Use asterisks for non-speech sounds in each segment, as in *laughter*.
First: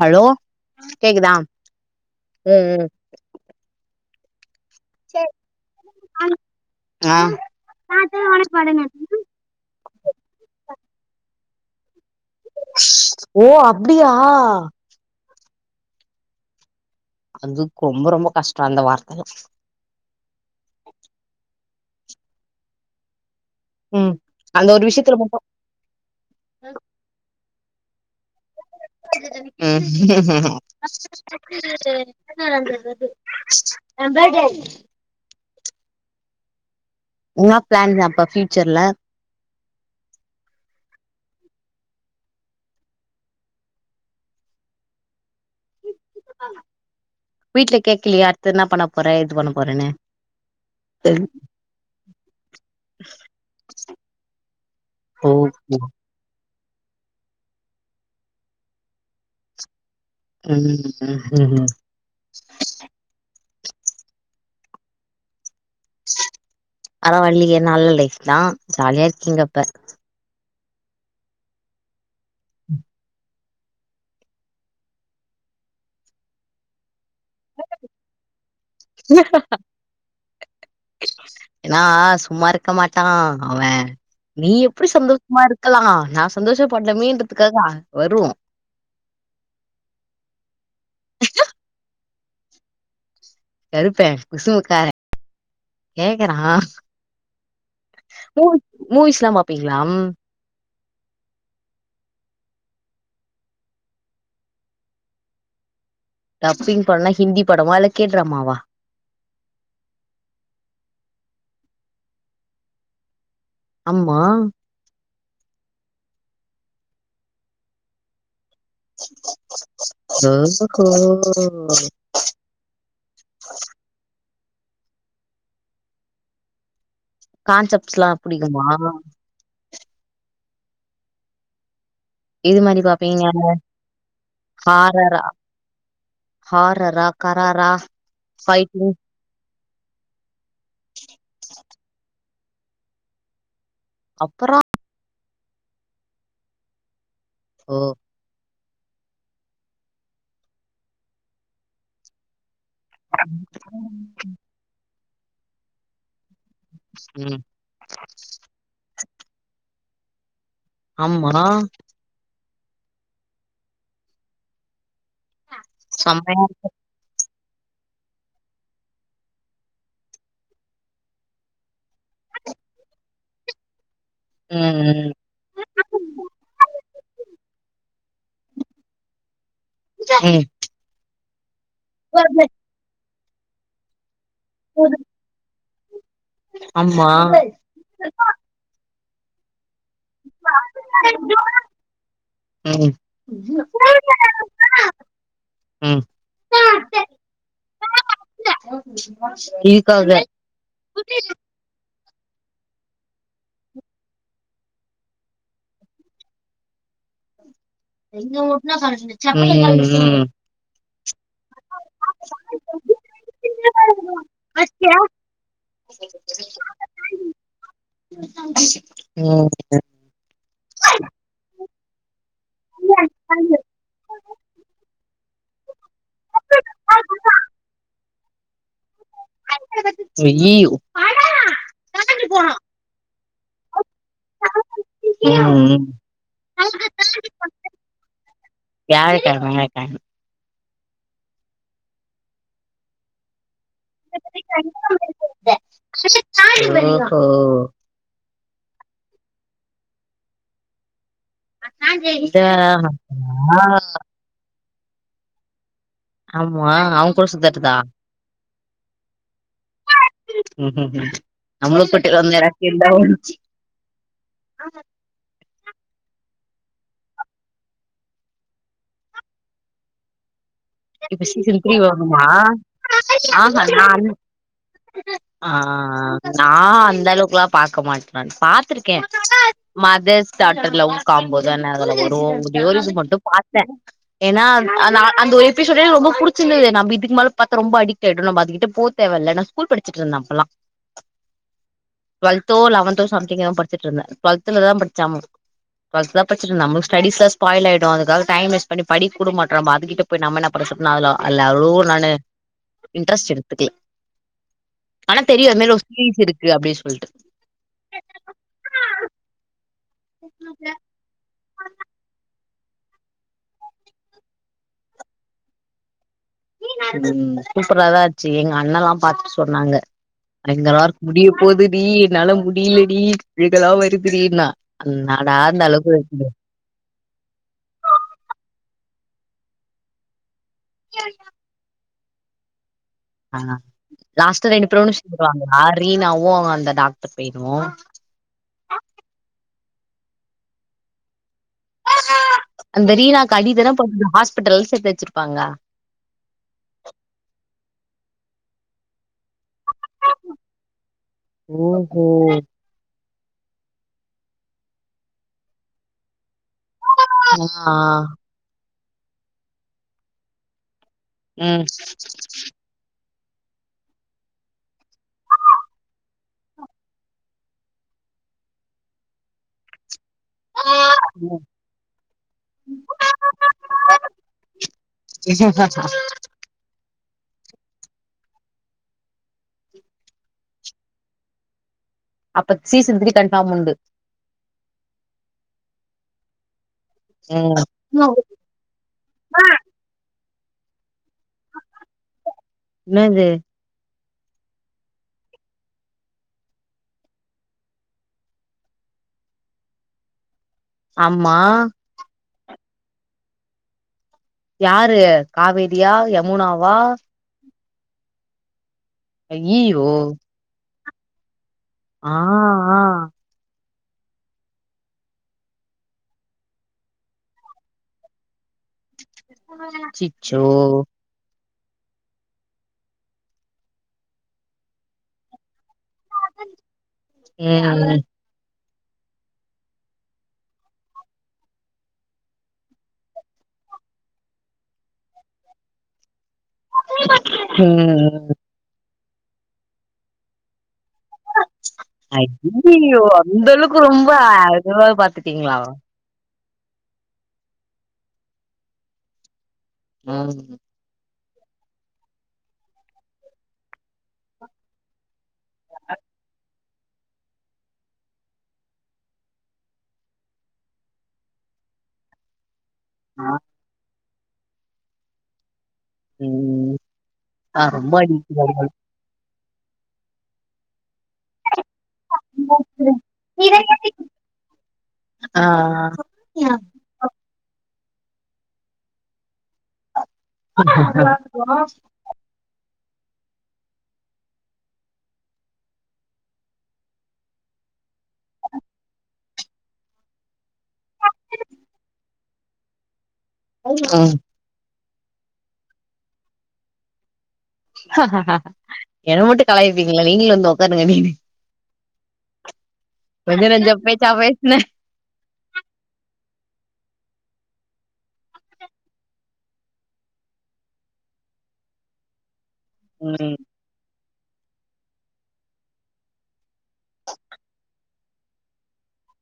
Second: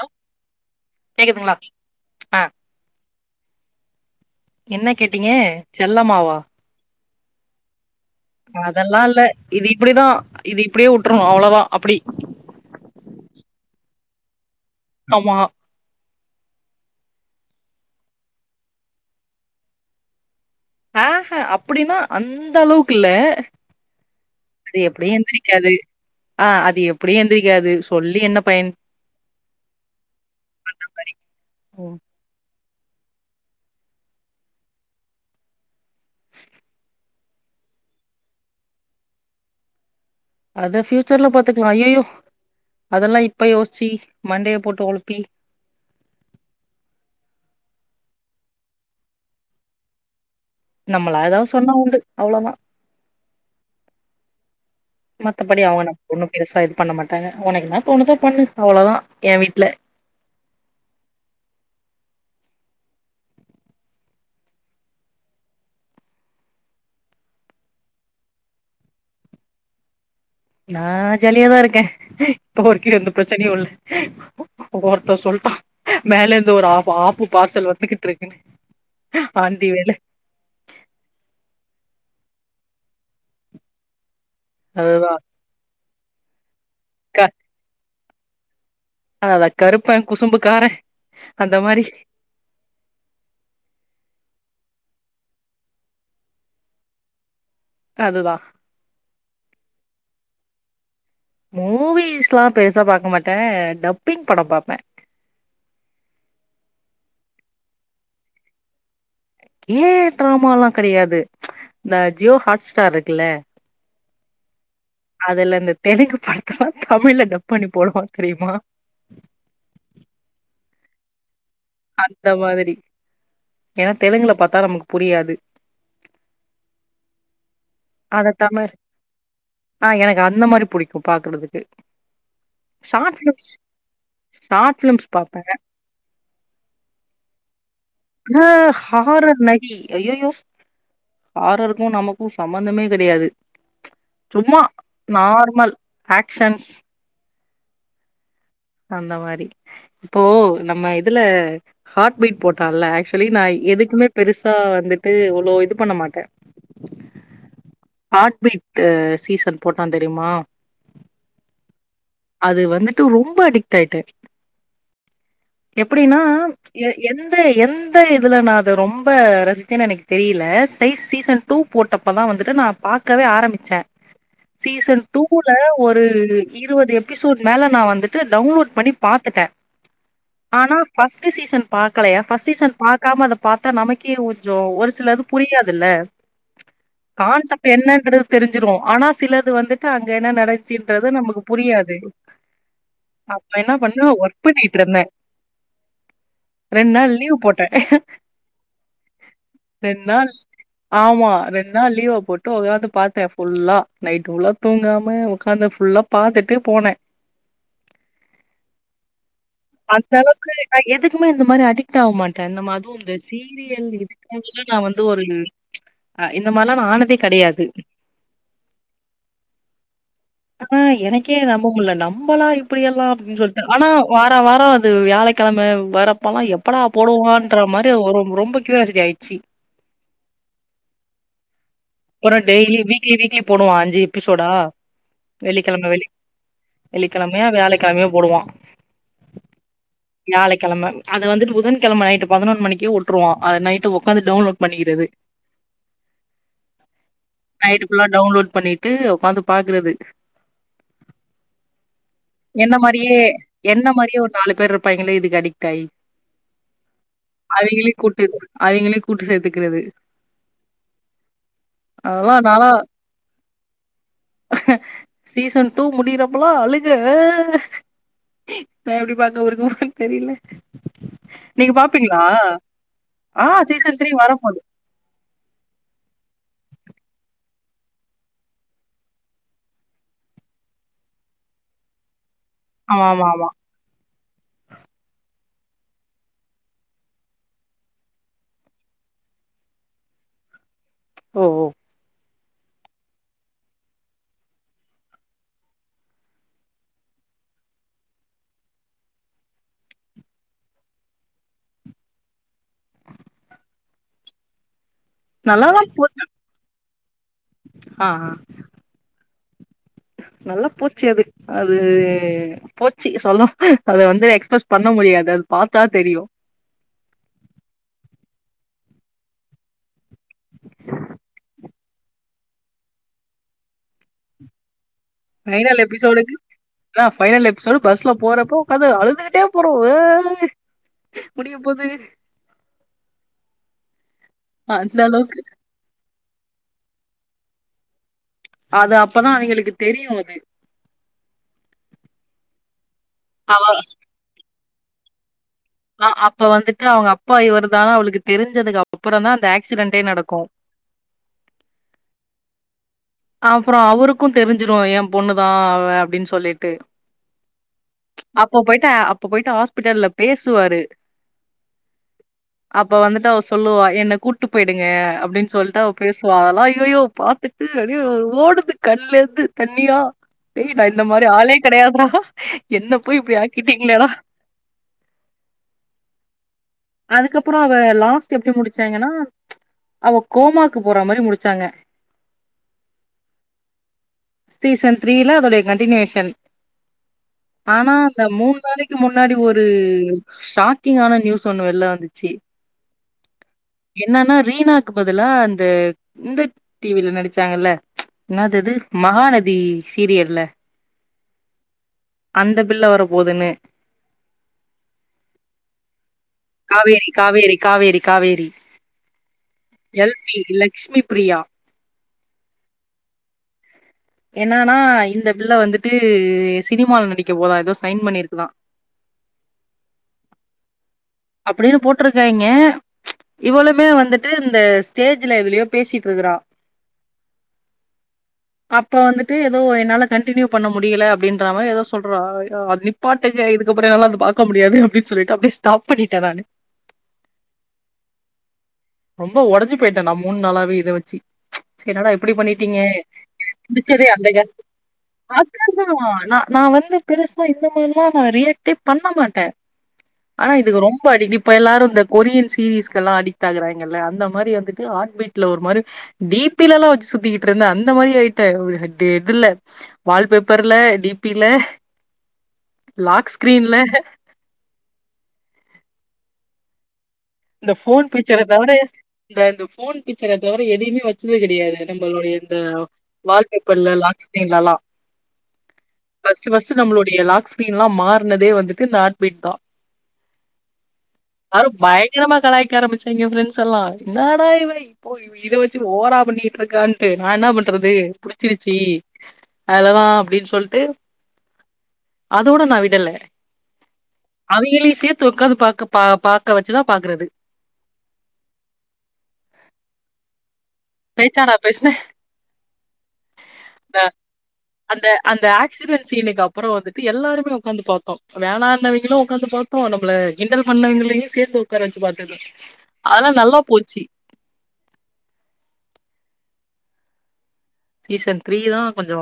Hello கேக்குதா ம் கேக்குதுங்களா ஆ ம் என்ன கேட்டீங்க செல்லம்மாவா *unintelligible* அதெல்லா இல்ல இது இப்டிதா இது இப்டியே உட்ருணு அவ்ளோதா அப்டி ஓ அப்டியா ஆமா அதுக்கு ரொம்ப ரொம்ப கஷ்டோ அந்த வார்த்தெல்லா ஆ ஹ அப்டின்னா அந்த அளவுக்கு இல்ல ம் அந்த அது ஒரு எப்டியு விஷயத்துல மட்டு எந்திரிக்காது ஆ அது எப்டி எழுந்திரிக்காது சொல்லி என்ன பயன் ம் ம் ம் என்ன என்ன பிளான் தான்ப்பா ஃப்யூச்சர்ல அத ஃபயூச்சர்ல பாத்துக்கலா அய்யயோ அதெல்லா இப்ப யோசிச்சு மண்டையா போட்டு ஒழப்பி வீட்டுல கேக்குலியா அடுத்து என்ன பண்ண போறே ஏது பண்ண போறேன்னு நம்மள ஏதாவ் சொன்னா உண்டு அவ்ளோதா ஓ ப்டி அவுங்க நம்ம ஒண்ணு பெருசா இது பண்ண மாட்டாங்க ஒனக்கு என்ன தோணுதோ பண்ணு அவ்ளோதா எ வீட்ல ம் *unintelligible* பரவால்லயே நல்ல லைஃப் தா ஜாலியா இருக்கீங்க அப்ப நா ஜாலியாதா இருக்கே இப்ப வரைக்கு எந்த ப்ரச்சனையு இல்ல ஒருத்த சொல்ட்டா மேலெந்து ஒரு ஆப் ஆப்பு பார்சல் வந்துகிட்டு இருக்குன்னு ஆண்டி வேல ஏன்னா சும்மா இருக்க மாட்டா அவே நீ எப்டி அதுதா சந்தோஷமா இருக்கலா நா சந்தோஷ படுனுமேன்றதுக்காக அ வரு அத அதா கருப்ப குசும்பு காரே அந்த மாரி கருப்பே குசும்புக்காரே கேக்கறா அதுதா மூ மூவிஸ்லா பாப்பீங்களா மூவிஸ்லா பெருசா பாக்க மாட்டே டப்பிங் படோ பாப்பே டப்பிங் படம்னா ஹிந்தி படமா இல்ல கே ட்ராமாவா ஏ ட்டிராமல்லா கெடையாது இந்த ஜியோ ஹாட்ஸ்டார் இருக்குல்ல ஆம்மா அதுல இந்த தெலுங்கு படத்தல்லா தமிழ்ல டப் பண்ணி போடுவா தெரியுமா ஓஹோ அந்த மாதிரி ஏன்னா தெலுங்குல பாத்தா நமக்கு புரியாது கான்செப்ட்ஸ்ஸுல்லா அத புடிக்குமா தமிழ் ஆ எனக்கு அந்த மாரி புடிக்கு பாக்குறதுக்கு இது மாரி ஷார்ட் பாப்பீங்க ஃபிலிம்ஸ் ஷார்ட் ஃபிலிம்ஸ் ஹாரர்ரா பாப்பே ஹாரர்ரா கரார அ ஹாரர் நகி அய்யயோ ஹாரர்ருக்கு நமக்கு சம்மந்தமே கடையாது சும்மா அப்பறம் நார்மல் ஆக்ஷன்ஸ் ஓ அந்த மாரி இப்போ நம்ம இதுல ஹாட் பீட் போட்டால ஆக்சுவலி நா எதுக்குமே பெருசா வந்துட்டு இவ்ளோ இது பண்ண மாட்டே ம் ஹாட்பீட்டு சீசன் போட்டா தெரிமா ஆமா அது வந்துட்டு ரொம்ப அடிக்ட் ஆய்ட்டே எப்புடின்னா செம்மையா இருக்கு. எ எந்த எந்த இதுல நா அத ரொம்ப ரசிச்சேன்னு எனக்கு தெரியில சைஸ் சீசன் டூ போட்டப்பதா வந்துட்டு நா பாக்கவே ஆரம்பிச்சே சீசன் ம் டூல ஒரு இருவது எப் எபிசோட் மேல நா வந்துட்டு டவுன்லோட் பண்ணி பாத்துட்டே ம் ஆனா ஃபஸ்ட்டு சீசன் பாக்கலயா ம் ஃபர்ஸ்ட் சீசன் பாக்காம அத பாத்தா நமக்கே ஒ கொஞ்சோ ஒரு சில இது புரியாதுல ஆமா கான்சப் டு என்னன்றது தெருஞ்சுரு ஆனா சிலது வந்துட்டு அங்க என்ன நடந்ச்சின்றது நமக்கு புரியாது ம் அப்ப என்ன பண்ணே ஒர்க் பண்ணிட்ருந்தே ம் ரெண்ட் நாள் லீவ் போட்டே ரெண் கீக்காத நாள் ஆமா ரெண்ட் நாள் லீவ போட்டு உக்காந்து பாத்தே ஃபுல்லா நைட்டு ஃபுல்லா தூங்காம உக்காந்து ஃபுல்லா பாத்துட்டு போனே ம் அந்த ம் அளவுக்கு நா எதுக்குமே இந்த மாரி அடிக்ட் ஆவ மாட்டே நம்ம அதுவு இந்த சீரியல் இதுக்கான்டிலா நா வந்து ஒரு அ இந்த மாரிலா நா ஆனதே கெடயாது ம் ஓகே ஆனா எனக்கே நம்ப முட்ல நம்மலா இப்டி எல்லா அப்டின் சொல்ட்டு ஆனா வா ன வாரோ அது வியாழகெழம வரப்போல்லா எப்படா போடுவான்ற மாரி ஒரு ரொம்ப கியூரியாசிட்டி ஆய்றுச்சி இங்க ஈ அப்பறோ டெய்லி வீக்லி வீக்லி போடுவா‌ அஞ்சு எபிசோடா ம் வெள்ளிக்கெழம வெள்ளி வெள்ளிக்கெழமயா வியாழக்கெழமையோ போடுவா வியாழக்கெழம வியாழக்கெழம வியாழக்கெழம அது வந்துட்டு புதன்கெழம நைட்டு பதினொன் மணிக்கே வுட்ருவா அது நைட்டு உக்காந்து டவுன்லோட் பண்ணிக்கிறது ஓ ஹோ நைட்டு ஃபுல்லா டவுன்லோட் பண்ணிட்டு உக்காந்து பாக்குறது இதா என்ன மாரியே என்ன மாரியே ஒரு நாலு பேரு இருப்பாய்ங்களே இதுக்கு அடி ட்டாயி ஆமா அவன் கூட சுத்தட்டுதா அவிங்களையு கூட்டு அவிங்களையு கூட்டு சேத்துக்கிறது ம் ம் அதெல்லா நாலா ம் சீசன் டூ முடியிறப்போலா‌ அழுக நா எப்டி பாத்த ஒரு மூன் தெரில இப்ப சீசன் நீங்க திரீ பாப்பீங்களா வரனுமா ஆ ஆ சீசன் த்ரீ வரப்போது ஆ நா அந்த அளவுக்லா பாக்க மாட்டே நானு பாத்ருக்கே மதர்ஸ் டார்டர் லவ் காம்போ தான அதுல வரு ஏதோ ஒரு சீன் ஆமா மட்டு ஆமா ஆமா பாத்தே ஏனா அது அந்த ஒய்ஃப் எபிசோடே எனக்கு ரொம்ப புடுச்சிருந்தது நம்ம இதுக்குமேல பாத்தா ரொம்ப அடிக்டாகிடு நம்ம அதுக்கிட்ட போ தேவயில்ல நா ஸ்கூல் படுச்சிட்ருந்தே அப்பல்லா ஓஓ டுவல்த்தோ லவன்த்தோ சம்திங்தா படுச்சுட்ருந்தே டுவெல்த்ல தா படுச்சே ஆமா டுவல்ததா படுச்சுட்ருந்தே நம்ம ஸ்டடிஸ்லா ஸ்பாய்ல் ஆய்ரு அதுக்காக டைம் வேஸ்ட் பண்ணி படிக் கூட மாட்றோ நம்ம அதுக்கிட்ட போய் நம்ம என்னப் அப்பறோ சட்டுன் ஆகு அதுல அவ்ளோ நானு இன்ட்ரெஸ்ட் எடுத்துக்கல ஆனா தெரியு அது மேல ஒரு ஸ்னீஜ் இருக்கு அப்டின் சொல்ட்டு அ ஆ நல்லா போச்சு அது அது போச்சு சொல்லோ அத வந்து எக்ஸ்பிரஸ் பண்ண முடியாது அது பார்த்தா தெரியூ ம் சூப்பராதா ஆச்சு எங்க அண்ணல்லா பார்த்துட்டு சொன்னாங்க எங்க எல்லாருக்கோ முடிய போதுடி என்னால முடியலடி அழுகலா வருதுன்னா அந்நாடா அந்த ஃபைனல் அளவுக்கு வர்தே எபிசோடுக்கு ஆ ஃபைனல் எபிசோடு பஸ்ல போறப்போ உக்காந்து அழுதுகிட்டே போறோ முடிய போது ஆ லாஸ்ட் ரெண்டு பேறு அந்த அளவுக்கு சேர்ந்துருவாங்களா ரீனாவும் அவங்க அந்த டாக்டர் பையனோ அது அப்பதா அவுங்களுக்கு தெரியூ அது அந்த ரீனாக்கு அவ அடிதான படுது ஹாஸ்பிட்டல்ல சேத்து வச்சிருப்பாங்க அ அப்ப வந்துட்டு அவங்க அப்பா இவர்தான அவளுக்கு தெரிஞ்சதுக்கு அப்புறம் தா அந்த ஆக்சிடென்டே நடக்கோ ஒ ஓ அப்புறோ அவருக்கூ தெரிஞ்சிரும் ஏன் பொண்ணுதா அப்படின்னு சொல்லிட்டு அ ஆ அப்ப போயிட்டு அப்ப போயிட்டு ஹாஸ்பிட்டல்ல பேசுவாரு ம் அப்ப வந்துட்டு அவெ சொல்லுவா என்னை கூட்டு போயிடுங்க அப்படின்னு சொல்லிட்டு அவெ பேசுவா அதெல்லாம ஐய்யய்யோ பார்த்துட்டு அப்படியே ஓடுது கண்லேர்ந்து தண்ணியா டேய் இந்த மாரி ஆளே கிடையாதுா என்ன போய் இப்டி ஆக்கிட்டீங்களேடா இ அதுக்கப்புறோ அவ லாஸ்ட் எப்படி முடிச்சாங்கன்னா அவ கோமாக்கு போற மாரி முடிச்சாங்க அப்ப சீசன் த்ரீ கன்ஃபார்ம் உண்டு சீசன் த்ரீல அதோடய கன்டினியூஷன் ஆனா ம் அந்த மூன் நாளைக்கு முன்னாடி ஒரு ஷாக்கிங்ஙான நியூஸ் ஒண்ணு வெள்ல வந்துச்சு ன்னாது என்னன்னா ரீனாக்கு பதிலா அந்த இந்த டி வில நடிச் சாங்கல்ல ன்னாதது மகாநதி சீரியல்ல ஆம்மா அந்த பிள்ள வர போதுன்னு யாரு காவேரியா யமுனாவா காவேரி காவேரி காவேரி காவேரி அய்யய்யோ எல் பி லக்சுமி பிரியா அ ஆ என்னன்னா இந்த பிள்ள வந்துட்டு சினிமாவ்ல நடிக்க போதா ஏதோ சைன் பண்ணியிருக்குதா அச்சச்சோ அப்படின்னு போட்டிருக்காங்க இவ்வளவுமே வந்துட்டு இந்த ஸ்டேஜ்ல எதுலயோ பேசிட்டு இருக்கிறா ம் ம் அப்ப வந்துட்டு ஏதோ என்னால கண்டினியூ பண்ண முடியல அப்படின்ற மாரி ஏதோ சொல்ற அத்லியூம் பாட்டுக்கு இதுக்கப்புறோ என்னால அத பாக்க முடியாது அப்படின்னு சொல்லிட்டு அப்படியே ஸ்டாப் பண்ணிட்டே நானூ ம் ம் ரொம்ப ஒடஞ்சி போயிட்டே மூன் நாளாவே இத வெச்சி அ ஐயோ *unintelligible* அந்த அளவுக்கு புடிச்சதே ரொம்ப அந்த கேஸ் அதுவாவது பாத்துட்டீங்களா நான் வந்து பெருசா இந்த மாதிரிமா நான் ரியாக்டே பண்ண மாட்டேன் ம் ஆனா இதுக்கு ரொம்ப அடிக்ட் இப்ப எல்லாரு இந்த கொரியன் சீரீஸ்கு எல்லா அடிக்ட் ஆகறாங்கல்ல அந்த மாரி வந்துட்டு ஆட் பீட் இல்ல ஒரு மாரி டி பி லல்லாம் வெச்சுட்டு சுத்திக்கிட்டு இருந்தன் அந்த மாரி ஆயிட்டன் ஒரு இதுல வால் பேப்பர்ல டி பில ஆ லாக் ஸ்கிரீன்ல ம் ஆ இந்த ரொம்ப ஃபோன் பிச்சர தவர அடிக்கிறார்கள். இந்த ஃபோன் பிச்சர தவிர வேற எதியுமே வெச்சது கெடையாது நம்மளுடைய இந்த வால்பேப்பர்ல லாக் ஸ்க்ரீன்லாலா ஆ. ஃபர்ஸ்ட் ம். ஃபர்ஸ்ட் நம்மளுடைய லாக்ஸ்கிரீன் லா மாற்னதே வந்துட்டு இந்த ஆர்ட் பீட் தா பயங்கரமா கலாய்க ஆரம்பிச்டாங்க என் ஃபெர்ண்ட்ஸ் என்னாடா இவ ஒ இவ இத வச்சு ஓவரா பண்ணிட்டு இருக்கான்ட்டு நா என்ன பண்றது புடிச்சிருச்சி அதலதாம் அப்டின்னு சொல்ட்டு அதோட நா விடல ஆ அவீங்கலியும் சேத்து உக்காந்து பா பாக்க வச்சுதா பாக்குறது என்ன மட்டும் கலாயிப்பீங்களா நீங்கலும் வந்து உட்காருங்க நீ பேச்சாடா பேசுன கொஞ்ச நெஞ்ச பேச்சா பேசுன அந்த அந்த அக்சிடென்ட் சீனுக்கு அப்புறோம் வந்துட்டு எல்லாருமே உக்காந்து பாப்போம் வேணானவைங்களும் உக்காந்து பாப்போ போம் நம்பள கிண்டல் பண்ணவைங்களையும் சேத்து உக்கார வச்சு பாக்குறது அதெல்லா ம். நல்லா போச்சி சீசன் த்ரீ தான் கொஞ்ஜோ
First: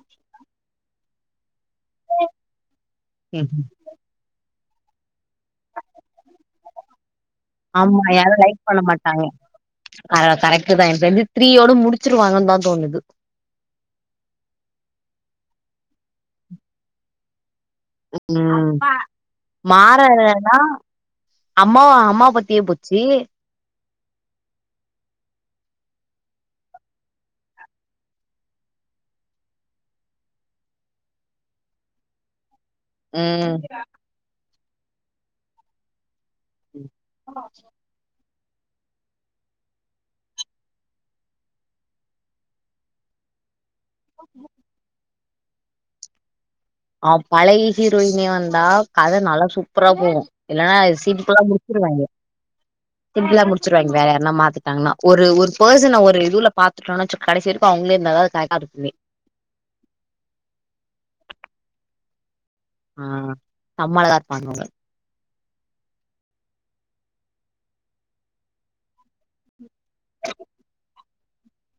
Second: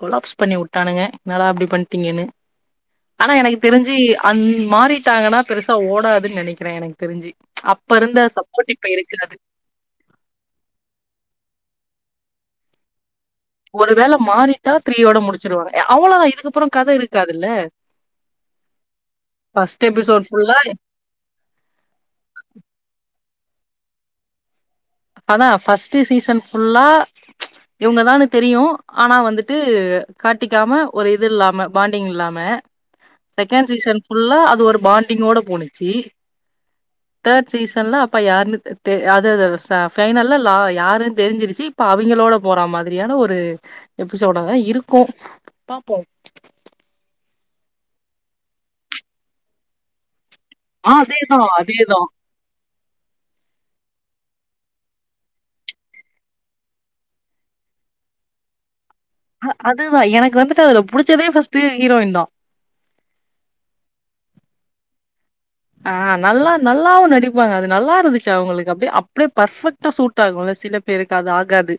கொலாப்ஸ் பண்ணி உட்டானுங்க இன்நாடா இப்டி பண்ட்டீங்கன்னு ஆனா எனக்கு தெரிஞ்சி அந் மாறிட்டாங்கனா பெருசா ஓடாதுன்னு நெனைக்கிறேன் எனக்கு தெரிஞ்சி ஆமா யாரும் லைக் பண்ண மாட்டாங்க ஆ கரெக்ட்தான் எனக்கு தெரிஞ்சு த்ரீ ஓட முடிச்சிருவாங்கனுதான் தோணுது ஒரு வேள மாறிட்டா த்ரீயோட முடிச்சிருவாங்க அவ்ளோவுதான் இதுக்கப்புறோ கத இருக்காதுல்ல ம் ஃபர்ஸ்ட் எபிசோட் மாறலனா ஃபுல்லா அம்மாவு அம்மா பத்தியே போச்சி அதான் ஃபர்ஸ்ட்டு சீசன் ஃபுல்லா இவங்க தானு தெரியும் ஆனா வந்துட்டு காட்டிக்காம ஒரு இது இல்லாம பாண்டிங் இல்லாம ம். செகண்ட் சீசன் ஃபுல்லா அது ஒரு பாண்டிங் ஓட போணச்சி தேர்ட் சீசன்லா அப்பா யாருனு தெரி *unintelligible* ஃபைனல்ல லா யாருன்னு தெரிஞ்சிருச்சி இப்ப அவிங்களோட போற மாதிரியான ஒரு எப்பிசோடாதான் இருக்கோம் பாப்போம் அவ பலைய ஹீரோயினே வந்தா கத நல்லா சூப்பரா போகும் இல்லனா ஆ இது அதேதா சிம்ப்பிள்ளா அதேதா முடிச்சிருவாங்க சிம்புளா முடிச்சிருவாங்க வேற யாருனா மாத்திட்டாங்கனா ஒரு ஒரு பெர்சன்ன ஒரு இதுல பாத்துடோனு வெச் கடைசி வரைக்கும் அவங்களே இருந்ததான் கரெக்ட்டா இருக்குமே அ அதுதா எனக்கு வந்துட்டு அது புடிச்சதே ஃபர்ஸ்ட்டு ஹீரோயின் தா ஆ சம்ம அழகா இருப்பாங்க அவுங்க ஆ நல்லா நல்லாவு நடிப்பாங்க அது நல்லா இருந்துச்சு அவுங்களுக்கு அப்டியே அப்படியே பர்ஃபெக்ட் க்ட்டா சூட் ஆகுல சில பேருக்கு அது ஆகாது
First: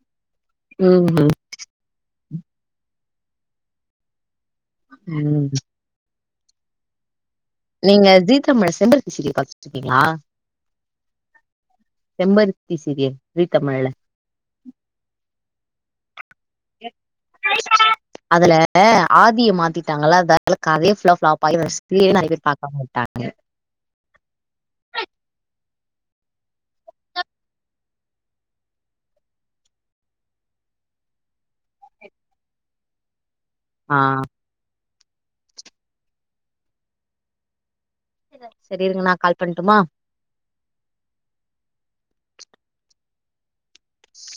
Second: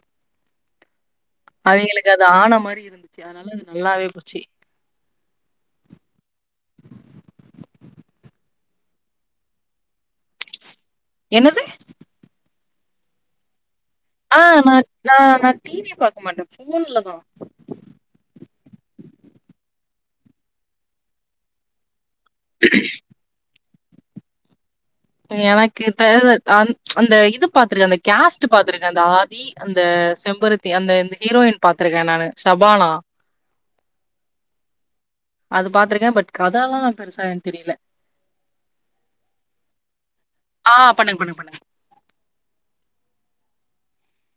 ம் ம் அவிங்களுக்கு அது ஆன மாரி இருந்துச்சி அதனால அது நல்லாவே போச்சி ம் நீங்க ஜீ தமிழ் செம்பருத்தி சீரியல் பாத்துட்டு இருக்கீங்களா என்னது செம்பருத்தி சீரியல் சீ தமிழ்ல ஆ நா நா நா டிவிய பாக்க மாட்ட அதுல ஆதிய மாத்திட்டாங்கள அதனால கதயே ஃபுள்ள ஃபளாப் ஆகி அத்த சீரியல நிறைய பேர் பாக்காம உட்டாங்க எனக்கு இந்த அந் அந்த இது பாத்திருக்க அந்த கேஸ்ட் பாத்துருக்கே அந்த ஆதி அந்த செம்பருத்தி அந்த இந்த ஹீரோயின் பாத்திருக்கேன் நானு ஷபானா ஆ அது பாத்திருக்கேன் பட் கதாலான் பெருசா எனக் தெரியல செரி இருங்க நா கால் பண்ணட்டுமா ஆ பண்ணுங்க பண்ணுங்க பண்ணு ஸ்